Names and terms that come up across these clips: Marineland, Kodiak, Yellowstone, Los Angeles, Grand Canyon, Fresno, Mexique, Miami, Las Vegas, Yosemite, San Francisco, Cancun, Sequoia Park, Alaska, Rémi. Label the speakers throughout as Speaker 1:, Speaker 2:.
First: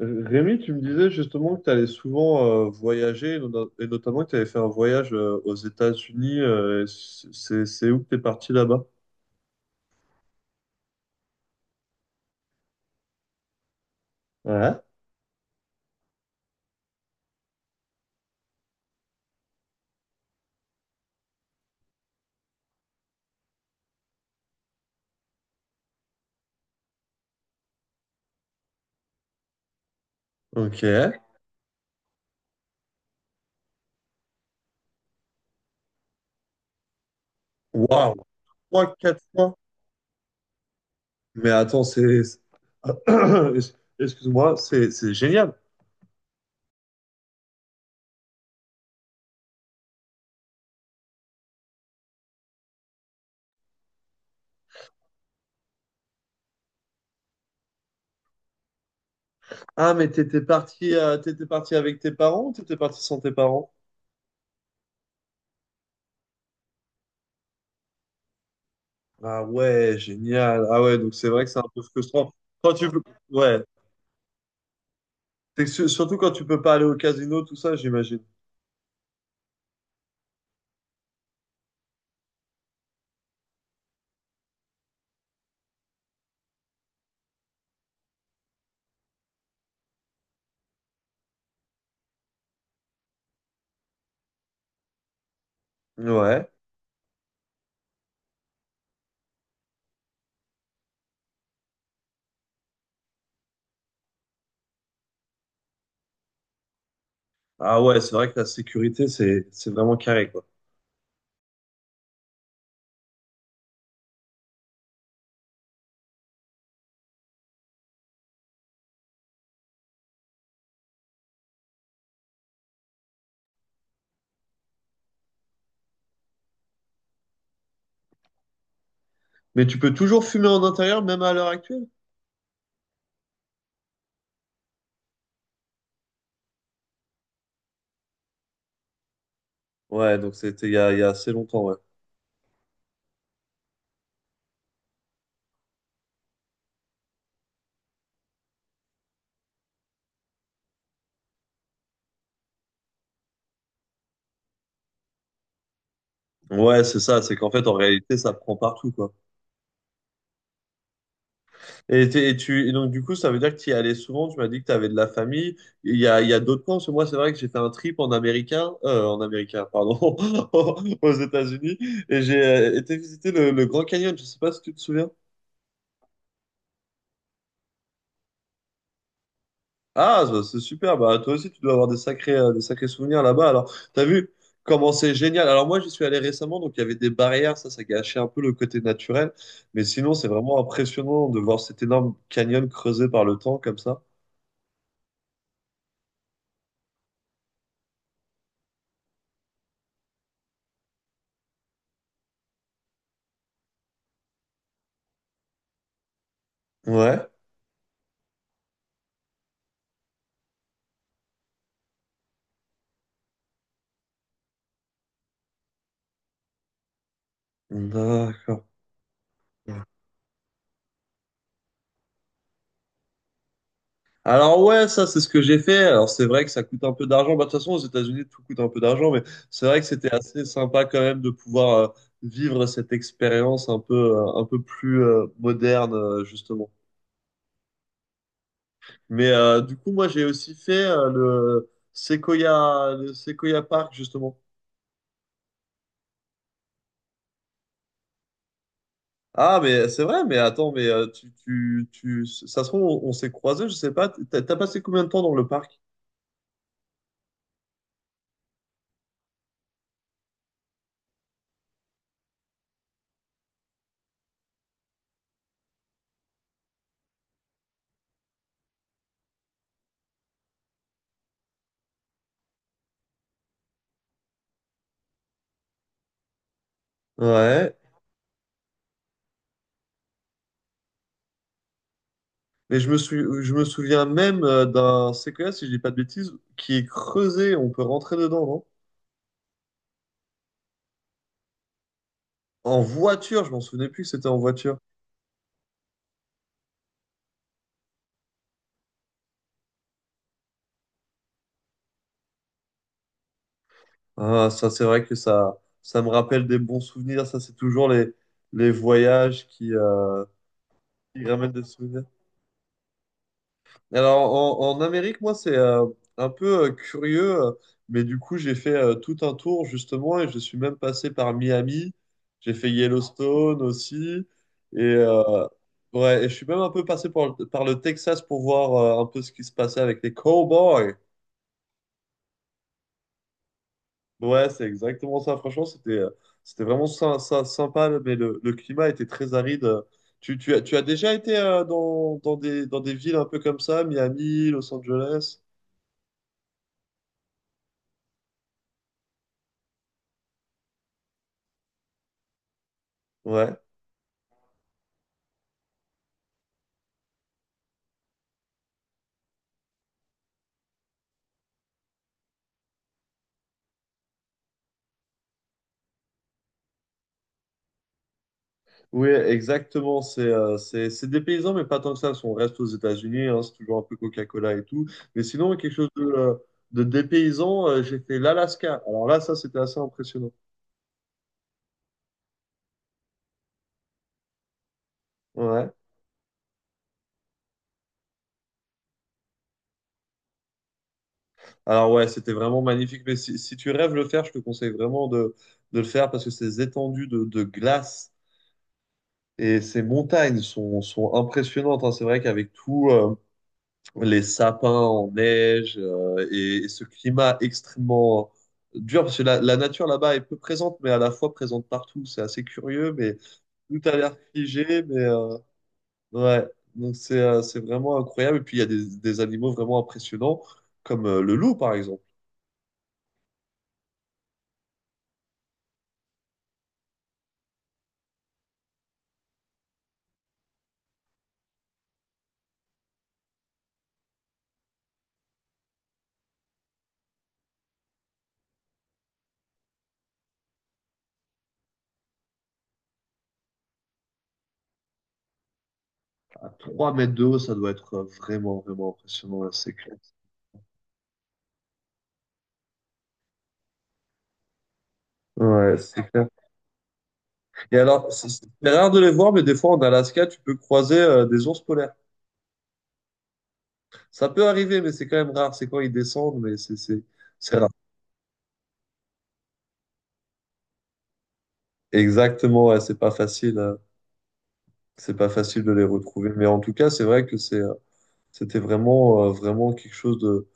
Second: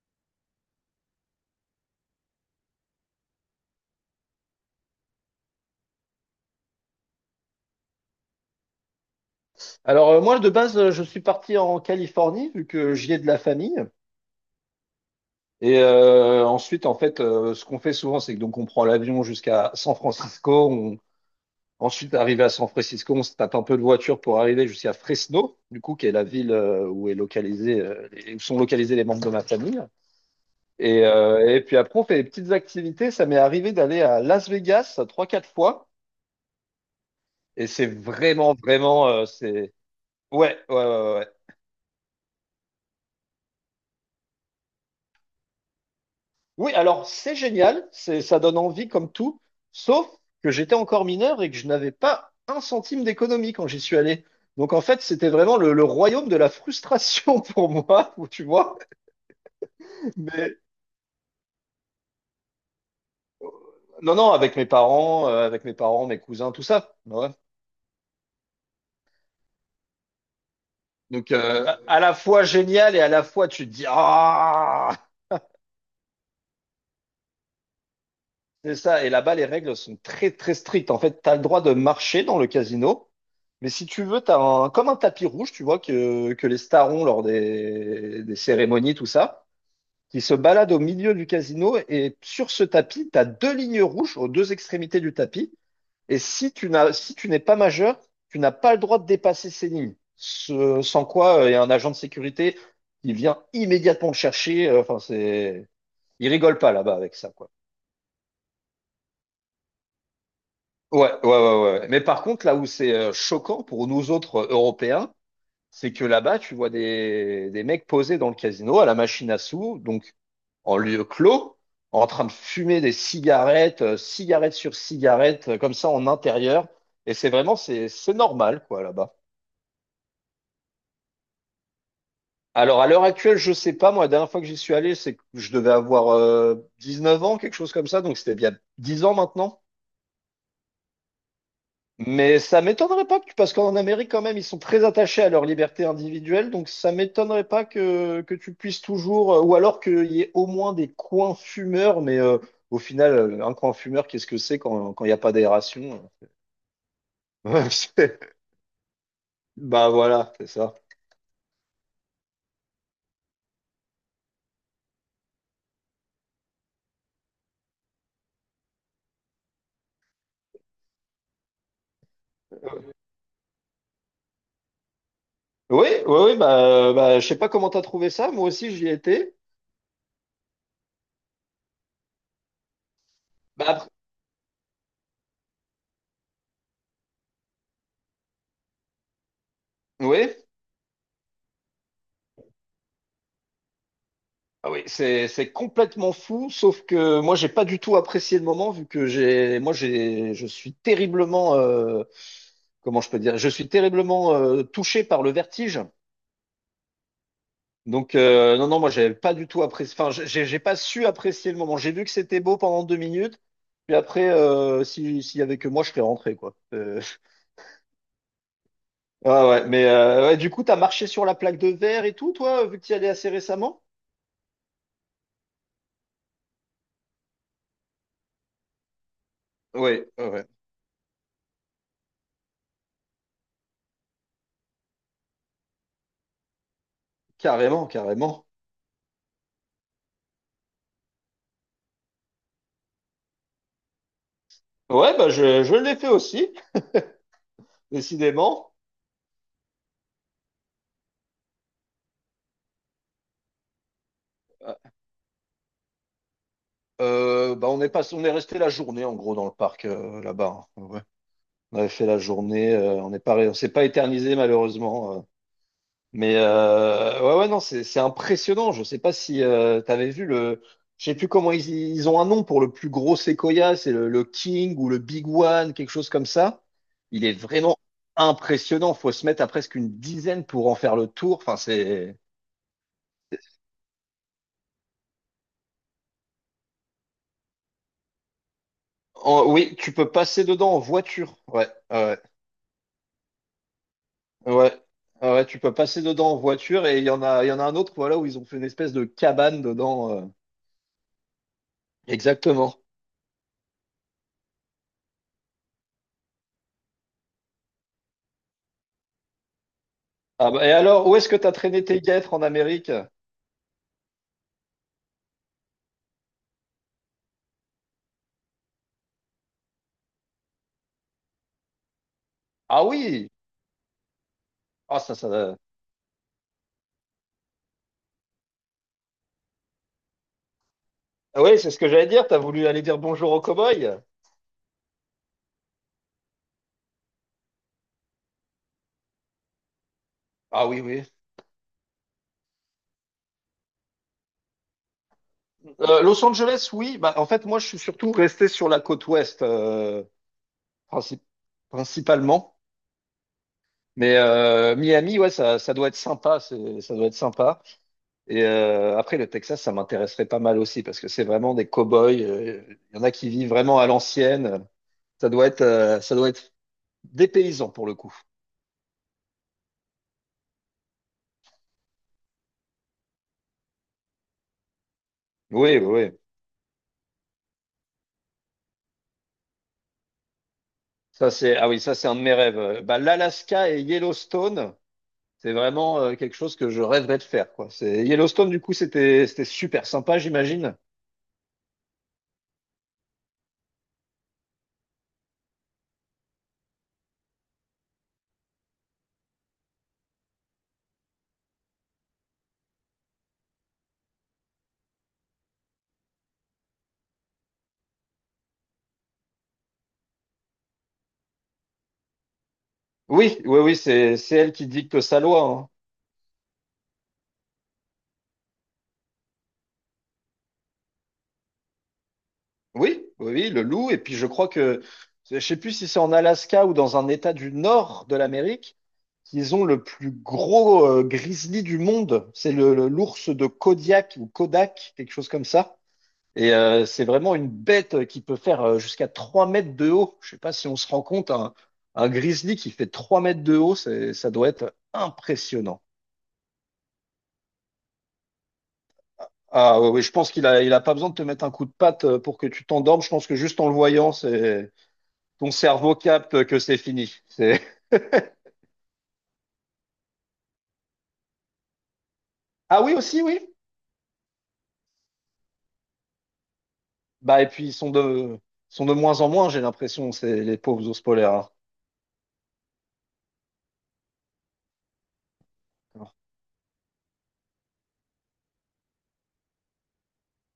Speaker 1: Rémi, tu me disais justement que tu allais souvent voyager, et notamment que tu avais fait un voyage aux États-Unis. C'est où que tu es parti là-bas?
Speaker 2: Alors moi de base je suis parti en Californie vu que j'y ai de la famille
Speaker 1: Ouais.
Speaker 2: et ensuite en fait ce qu'on fait souvent c'est que donc on prend l'avion jusqu'à San Francisco on... ensuite arrivé à San Francisco on se tape un peu de voiture pour arriver jusqu'à Fresno du coup qui est la ville où est localisé où sont localisés les membres de ma famille
Speaker 1: Ok.
Speaker 2: et puis après on fait des petites activités. Ça m'est arrivé d'aller à Las Vegas trois quatre fois et c'est
Speaker 1: Waouh,
Speaker 2: vraiment
Speaker 1: trois,
Speaker 2: vraiment
Speaker 1: quatre
Speaker 2: euh,
Speaker 1: fois.
Speaker 2: c'est... Ouais, ouais, ouais, ouais, ouais.
Speaker 1: Mais attends, c'est... Excuse-moi, c'est génial.
Speaker 2: Oui, alors c'est génial, c'est, ça donne envie comme tout, sauf que j'étais encore mineur et que je n'avais pas un centime d'économie quand j'y suis allé. Donc en fait, c'était vraiment le royaume de la frustration pour moi, tu vois.
Speaker 1: Ah, mais
Speaker 2: Mais
Speaker 1: t'étais parti avec tes parents ou t'étais parti sans tes parents?
Speaker 2: non, non, avec mes parents, mes cousins, tout ça. Ouais.
Speaker 1: Ah ouais, génial. Ah ouais, donc c'est
Speaker 2: Donc
Speaker 1: vrai que c'est un peu
Speaker 2: à la
Speaker 1: frustrant.
Speaker 2: fois
Speaker 1: Quand tu
Speaker 2: génial et
Speaker 1: peux...
Speaker 2: à la fois
Speaker 1: Ouais.
Speaker 2: tu te dis ah.
Speaker 1: Surtout quand tu peux pas aller au casino, tout ça, j'imagine.
Speaker 2: C'est ça. Et là-bas, les règles sont très, très strictes. En fait, tu as le droit de marcher dans le casino. Mais si tu veux, tu as un, comme un tapis rouge, tu vois, que les stars ont lors des cérémonies, tout ça, qui se balade au milieu du casino. Et sur ce tapis, tu as deux lignes rouges aux deux extrémités du tapis. Et
Speaker 1: Ouais.
Speaker 2: si tu n'es pas majeur, tu n'as pas le droit de dépasser ces lignes. Sans quoi, il y a un agent de sécurité qui vient immédiatement te chercher. Enfin, c'est, il rigole pas là-bas avec ça, quoi.
Speaker 1: Ah ouais, c'est vrai que la sécurité, c'est vraiment carré, quoi.
Speaker 2: Ouais, ouais, ouais, ouais, ouais. Mais par contre, là où c'est choquant pour nous autres Européens, c'est que là-bas, tu vois des mecs posés dans le casino à la machine à sous, donc en lieu clos, en train de fumer des cigarettes, cigarette sur cigarette, comme ça en intérieur. Et c'est vraiment, c'est normal, quoi, là-bas.
Speaker 1: Mais tu peux toujours fumer en intérieur, même à l'heure actuelle?
Speaker 2: Alors, à l'heure actuelle, je sais pas, moi, la dernière fois que j'y suis allé, c'est que je devais avoir 19 ans, quelque chose comme ça, donc c'était bien 10 ans maintenant.
Speaker 1: Ouais, donc c'était il y a assez longtemps, ouais.
Speaker 2: Mais ça m'étonnerait pas que, parce qu'en Amérique, quand même, ils sont très attachés à leur liberté individuelle, donc ça m'étonnerait pas que, que tu puisses toujours, ou alors qu'il y ait au moins des coins fumeurs, mais au final, un coin fumeur, qu'est-ce que c'est quand, quand il n'y a pas d'aération?
Speaker 1: Ouais, c'est ça, c'est qu'en fait,
Speaker 2: Ouais,
Speaker 1: en réalité,
Speaker 2: c'est...
Speaker 1: ça prend partout, quoi.
Speaker 2: Bah voilà, c'est ça.
Speaker 1: Et donc, du coup, ça veut dire que tu y allais souvent, tu m'as dit que tu avais de la famille. Il y a d'autres camps, parce que moi, c'est vrai que j'ai fait un trip en américain, pardon, aux États-Unis, et j'ai été visiter le Grand Canyon, je sais pas si tu te souviens.
Speaker 2: Oui, oui, oui, bah, bah je sais pas comment t'as trouvé ça, moi aussi j'y étais.
Speaker 1: Ah, ça, c'est super. Bah, toi aussi, tu dois avoir des sacrés souvenirs là-bas.
Speaker 2: Bah,
Speaker 1: Alors,
Speaker 2: après...
Speaker 1: t'as vu comment c'est génial. Alors, moi, j'y suis allé récemment, donc il y avait des barrières. Ça gâchait un peu le côté naturel. Mais sinon, c'est
Speaker 2: oui.
Speaker 1: vraiment impressionnant de voir cet énorme canyon creusé par le temps comme ça.
Speaker 2: Ah oui, c'est complètement fou, sauf que moi j'ai pas du tout apprécié le moment vu que j'ai moi j'ai je suis terriblement comment je peux dire, je suis terriblement touché par le vertige.
Speaker 1: Ouais.
Speaker 2: Donc non, non, moi j'ai pas du tout apprécié, enfin j'ai pas su apprécier le moment. J'ai vu que c'était beau pendant 2 minutes puis après si s'il y avait que moi je serais rentré, quoi.
Speaker 1: D'accord.
Speaker 2: Ah ouais mais ouais, du coup t'as marché sur la plaque de verre et tout toi vu que t'y allais assez récemment?
Speaker 1: Alors ouais, ça c'est ce que j'ai fait. Alors c'est vrai que ça coûte un peu d'argent. Bah, de toute façon, aux États-Unis, tout coûte un peu d'argent, mais c'est vrai que
Speaker 2: Oui,
Speaker 1: c'était
Speaker 2: ouais,
Speaker 1: assez
Speaker 2: ouais.
Speaker 1: sympa quand même de pouvoir vivre cette expérience un peu plus moderne, justement.
Speaker 2: Carrément, carrément.
Speaker 1: Mais du coup, moi, j'ai aussi fait le Sequoia Park, justement.
Speaker 2: Ouais bah je l'ai fait aussi. Décidément,
Speaker 1: Ah, mais c'est vrai, mais attends, mais tu, ça se trouve, on s'est croisés, je sais pas. T'as passé combien de temps dans le parc?
Speaker 2: bah on est pas, on est resté la journée en gros dans le parc là-bas, hein. Ouais. On avait fait la journée, on s'est pas éternisé malheureusement. Mais ouais, ouais, non, c'est impressionnant. Je sais pas si t'avais vu je sais plus comment ils, ils ont un nom pour le plus gros séquoia, c'est le King ou le Big One, quelque chose comme ça. Il est
Speaker 1: Ouais.
Speaker 2: vraiment impressionnant. Faut se mettre à presque une dizaine pour en faire le tour. Enfin, c'est,
Speaker 1: Mais je me souviens même d'un Sequoia, si je dis pas de bêtises, qui est creusé, on peut rentrer dedans, non?
Speaker 2: oui, tu peux passer dedans en voiture. Ouais, ouais, ouais.
Speaker 1: En voiture, je m'en souvenais plus que c'était en
Speaker 2: Ouais.
Speaker 1: voiture.
Speaker 2: Ah ouais, tu peux passer dedans en voiture et il y en a un autre, voilà, où ils ont fait une espèce de cabane dedans. Exactement.
Speaker 1: Ah, ça, c'est vrai que ça me rappelle des bons souvenirs. Ça, c'est toujours les voyages
Speaker 2: Ah bah, et alors, où
Speaker 1: qui
Speaker 2: est-ce que
Speaker 1: ramènent
Speaker 2: t'as
Speaker 1: des
Speaker 2: traîné tes
Speaker 1: souvenirs.
Speaker 2: guêtres en Amérique?
Speaker 1: Alors, en Amérique, moi, c'est un peu curieux, mais du coup, j'ai fait tout un tour, justement, et je suis même passé par Miami. J'ai fait
Speaker 2: Ah oui!
Speaker 1: Yellowstone aussi. Et,
Speaker 2: Ah ça, ça.
Speaker 1: ouais, et je suis même un peu passé par, par le Texas pour voir un peu ce qui se passait avec les cowboys.
Speaker 2: Ah oui, c'est ce que j'allais dire. T'as voulu aller dire bonjour aux cow-boys?
Speaker 1: Ouais, c'est exactement ça. Franchement, c'était c'était vraiment sympa, mais le climat était très aride.
Speaker 2: Ah
Speaker 1: Tu
Speaker 2: oui,
Speaker 1: as
Speaker 2: oui.
Speaker 1: déjà été dans des villes un peu comme ça, Miami, Los Angeles?
Speaker 2: Los Angeles, oui. Bah, en fait, moi, je suis surtout resté sur la côte ouest, princi- principalement.
Speaker 1: Ouais.
Speaker 2: Mais Miami, ouais, ça doit être sympa. C'est, ça doit être sympa. Et après, le Texas, ça m'intéresserait pas mal aussi parce que c'est vraiment des cow-boys. Il y en a qui vivent vraiment à l'ancienne. Ça doit être des paysans pour le coup.
Speaker 1: Oui, exactement. C'est c'est des paysans, mais pas tant que ça. Si on reste aux États-Unis, hein, c'est toujours un peu Coca-Cola et tout. Mais sinon, ouais, quelque
Speaker 2: Oui, oui,
Speaker 1: chose
Speaker 2: oui.
Speaker 1: de dépaysant, j'ai fait l'Alaska. Alors là, ça, c'était assez impressionnant.
Speaker 2: Ça, c'est, ah oui, ça, c'est un de mes rêves. Bah, l'Alaska et Yellowstone, c'est
Speaker 1: Ouais.
Speaker 2: vraiment quelque chose que je rêverais de faire, quoi. C'est Yellowstone, du coup, c'était, c'était super sympa, j'imagine.
Speaker 1: Alors ouais, c'était vraiment magnifique. Mais si tu rêves de le faire, je te conseille vraiment de le faire parce que ces étendues de glace et ces montagnes sont impressionnantes. Hein. C'est vrai qu'avec tout, les sapins en neige et ce climat extrêmement dur, parce que la nature là-bas est peu présente, mais à la fois présente partout. C'est assez curieux, mais
Speaker 2: Oui, oui, oui,
Speaker 1: tout a l'air
Speaker 2: c'est elle qui
Speaker 1: figé, mais
Speaker 2: dicte sa loi, hein.
Speaker 1: ouais, donc c'est vraiment incroyable. Et puis il y a des animaux vraiment impressionnants, comme le loup, par exemple.
Speaker 2: Oui, oui, oui, le loup. Et puis, je crois que, je sais plus si c'est en Alaska ou dans un état du nord de l'Amérique, qu'ils ont le plus gros grizzly du monde. C'est l'ours de Kodiak ou Kodak, quelque chose comme ça. Et c'est vraiment une bête qui peut faire jusqu'à 3 mètres de haut. Je sais pas si on se rend compte, un grizzly qui fait 3 mètres de haut, ça doit être impressionnant.
Speaker 1: À trois mètres de haut, ça doit être vraiment, vraiment impressionnant, là, c'est
Speaker 2: Ah
Speaker 1: clair.
Speaker 2: oui, je pense qu'il a, il a pas besoin de te mettre un coup de patte pour que tu t'endormes. Je pense que juste en le voyant, c'est ton
Speaker 1: Ouais,
Speaker 2: cerveau
Speaker 1: c'est clair.
Speaker 2: capte que c'est fini. C'est...
Speaker 1: Et alors, c'est rare de les voir, mais des fois en Alaska, tu peux croiser des ours polaires.
Speaker 2: Ah oui aussi, oui.
Speaker 1: Ça peut arriver, mais c'est quand même rare. C'est quand ils descendent, mais
Speaker 2: Bah et
Speaker 1: c'est
Speaker 2: puis
Speaker 1: rare.
Speaker 2: ils sont de moins en moins, j'ai l'impression, c'est les pauvres ours polaires, hein.
Speaker 1: Exactement, ouais, c'est pas facile. C'est pas facile de les retrouver. Mais en tout cas, c'est vrai que c'est, c'était vraiment, vraiment quelque chose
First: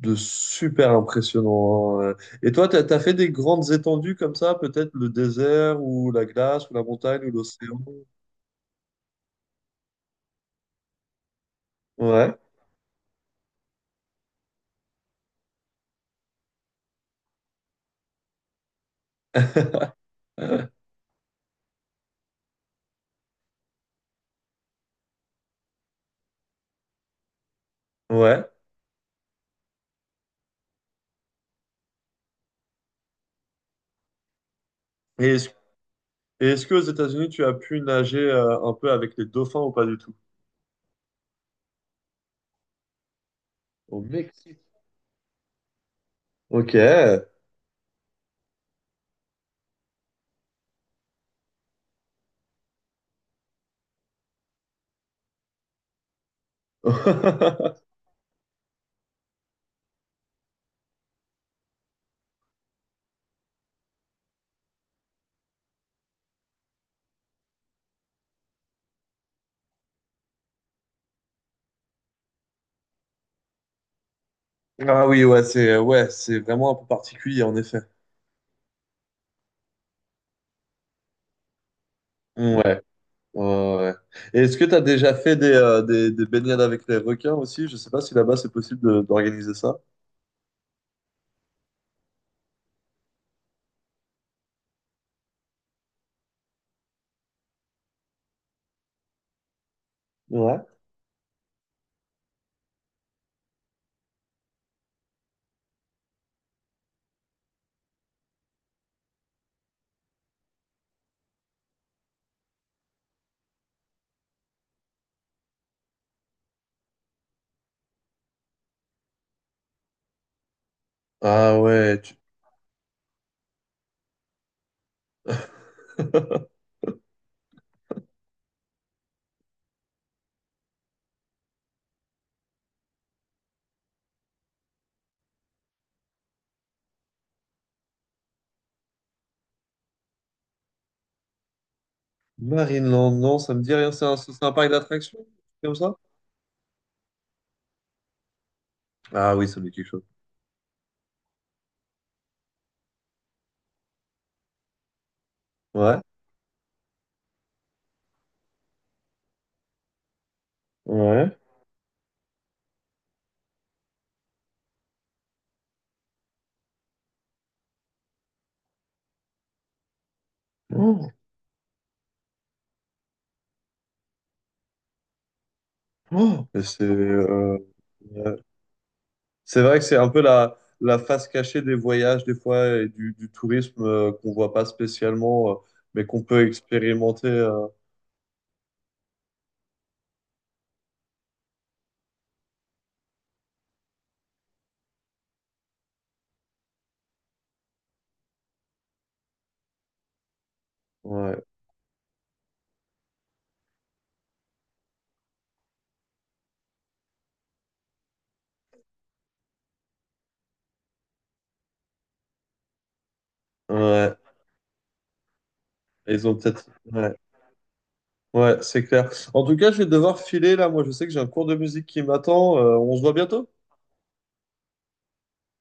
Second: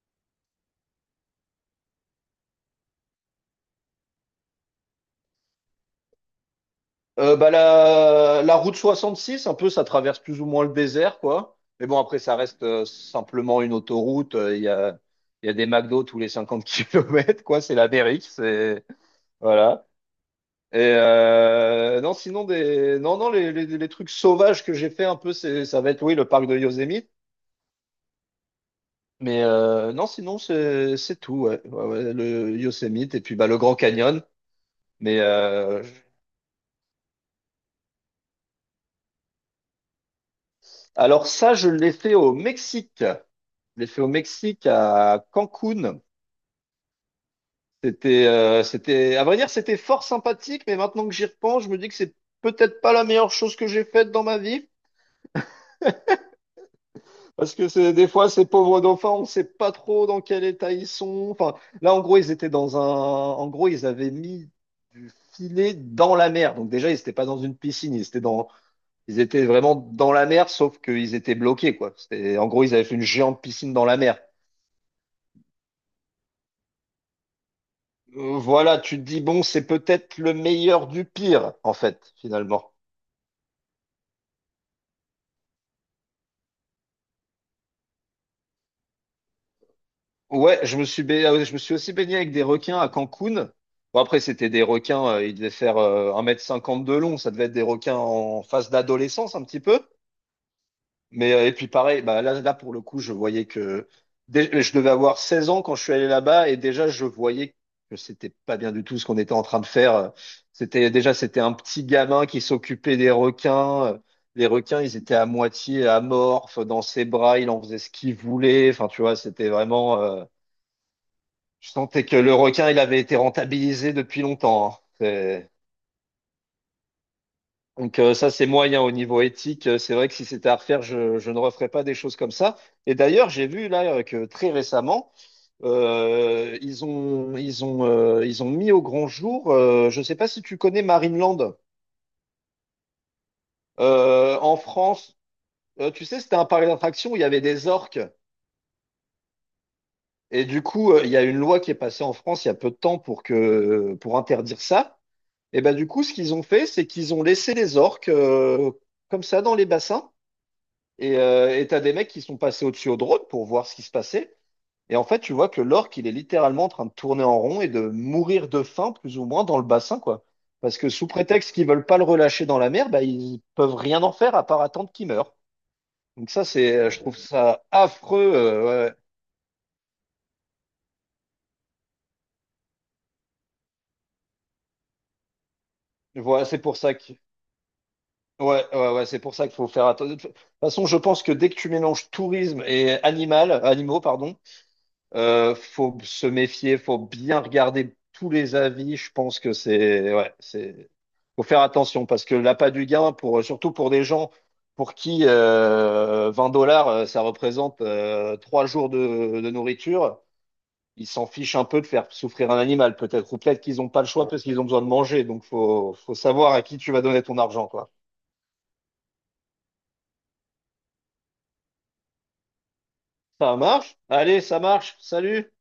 Speaker 1: de super impressionnant. Hein. Ouais. Et toi, t'as fait des grandes étendues comme ça, peut-être le désert ou la glace ou la montagne ou
Speaker 2: Bah,
Speaker 1: l'océan.
Speaker 2: la route 66 un peu, ça traverse plus ou moins le désert, quoi. Mais bon, après, ça
Speaker 1: Ouais,
Speaker 2: reste simplement une autoroute. Il y a des McDo tous les 50 kilomètres, quoi. C'est l'Amérique, c'est voilà. Et non, sinon des, non, non, les trucs sauvages que j'ai fait un peu, c'est, ça va être oui, le parc de Yosemite.
Speaker 1: ouais.
Speaker 2: Mais non, sinon c'est tout, ouais. Ouais, ouais, le Yosemite et puis bah le Grand Canyon. Mais
Speaker 1: Et est-ce, et est-ce qu'aux États-Unis, tu as pu nager un peu avec les dauphins ou pas du tout?
Speaker 2: alors ça, je l'ai fait au Mexique. Je l'ai
Speaker 1: Au
Speaker 2: fait au
Speaker 1: Mexique.
Speaker 2: Mexique, à Cancun.
Speaker 1: Ok.
Speaker 2: C'était, à vrai dire, c'était fort sympathique, mais maintenant que j'y repense, je me dis que c'est peut-être pas la meilleure chose que j'ai faite dans ma vie. Parce que c'est, des fois, ces pauvres dauphins, on sait pas trop dans quel état ils sont. Enfin, là, en gros, ils étaient dans un, en gros, ils avaient mis du filet dans la mer. Donc déjà, ils étaient pas dans une piscine, ils étaient vraiment dans la mer, sauf qu'ils étaient bloqués, quoi. C'était, en gros, ils avaient fait une géante piscine dans la mer.
Speaker 1: Ah oui, ouais, c'est vraiment un peu particulier, en effet.
Speaker 2: Voilà, tu te dis, bon, c'est peut-être le meilleur du pire, en fait, finalement.
Speaker 1: Ouais, ouais, ouais. Et est-ce que tu as déjà fait des, des baignades avec les requins aussi? Je sais pas si là-bas c'est possible d'organiser ça.
Speaker 2: Ouais, je me suis, ba- ah ouais, je me suis aussi baigné avec des requins à Cancun. Bon, après, c'était des requins, ils devaient faire 1,50 m de long, ça devait être des requins en phase d'adolescence, un petit peu.
Speaker 1: Ouais.
Speaker 2: Mais et puis pareil, bah là pour le coup, je voyais que je devais avoir 16 ans quand je suis allé là-bas et déjà je voyais que c'était pas bien du tout ce qu'on était en train de faire. C'était un petit gamin qui s'occupait des requins. Les requins, ils étaient à moitié amorphes dans ses bras, il en faisait ce qu'il voulait. Enfin, tu vois, c'était vraiment.
Speaker 1: Ah
Speaker 2: Je
Speaker 1: ouais.
Speaker 2: sentais que le requin, il avait été rentabilisé depuis longtemps, hein. C'est... Donc ça, c'est moyen au niveau éthique. C'est vrai que si c'était à refaire, je ne referais pas des choses comme ça. Et d'ailleurs, j'ai vu là que très récemment, ils ont mis au grand jour, je ne sais pas si tu connais Marineland,
Speaker 1: Marineland, non, ça me dit rien. C'est un
Speaker 2: En
Speaker 1: parc
Speaker 2: France,
Speaker 1: d'attractions, comme ça?
Speaker 2: tu sais, c'était un parc d'attractions où il y avait des orques.
Speaker 1: Ah oui, ça me dit quelque chose.
Speaker 2: Et du coup, il y a une loi qui est passée en France il y a peu de temps pour interdire ça. Et ben du
Speaker 1: Ouais.
Speaker 2: coup, ce qu'ils ont fait, c'est qu'ils ont laissé les orques comme ça dans les bassins. Et
Speaker 1: Ouais.
Speaker 2: t'as des mecs qui sont passés au-dessus au drone pour voir ce qui se passait. Et en fait, tu vois que l'orque, il est littéralement en train de tourner en rond et de mourir de faim, plus ou moins, dans le bassin, quoi. Parce que sous
Speaker 1: Oh,
Speaker 2: prétexte qu'ils veulent pas le relâcher dans la mer, bah, ils peuvent rien en faire à part attendre qu'il meure. Donc ça,
Speaker 1: oh, et
Speaker 2: c'est,
Speaker 1: c'est...
Speaker 2: je trouve ça affreux.
Speaker 1: ouais.
Speaker 2: Ouais.
Speaker 1: C'est vrai que c'est un peu la face cachée des voyages, des fois, et du tourisme qu'on voit pas spécialement, mais
Speaker 2: ouais.
Speaker 1: qu'on
Speaker 2: Voilà,
Speaker 1: peut
Speaker 2: c'est pour ça que,
Speaker 1: expérimenter.
Speaker 2: ouais, ouais, ouais, c'est pour ça qu'il faut faire attention. De toute façon, je pense que dès que tu mélanges tourisme et animal, animaux, pardon, faut se méfier, faut bien regarder tous les avis. Je pense que c'est, ouais, c'est,
Speaker 1: Ouais,
Speaker 2: faut faire attention parce que l'appât du gain, pour, surtout pour des gens pour qui 20 dollars, ça représente 3 jours de nourriture, ils s'en fichent un peu de faire souffrir un animal, peut-être, ou peut-être qu'ils n'ont pas le
Speaker 1: ouais.
Speaker 2: choix parce qu'ils ont besoin de manger. Donc, faut, faut
Speaker 1: Ils ont
Speaker 2: savoir à
Speaker 1: peut-être.
Speaker 2: qui tu vas
Speaker 1: Ouais,
Speaker 2: donner ton argent, quoi.
Speaker 1: ouais, c'est clair. En tout cas, je vais devoir filer là. Moi, je sais que j'ai un cours de musique qui m'attend. On se voit bientôt?
Speaker 2: Ça marche? Allez, ça marche. Salut!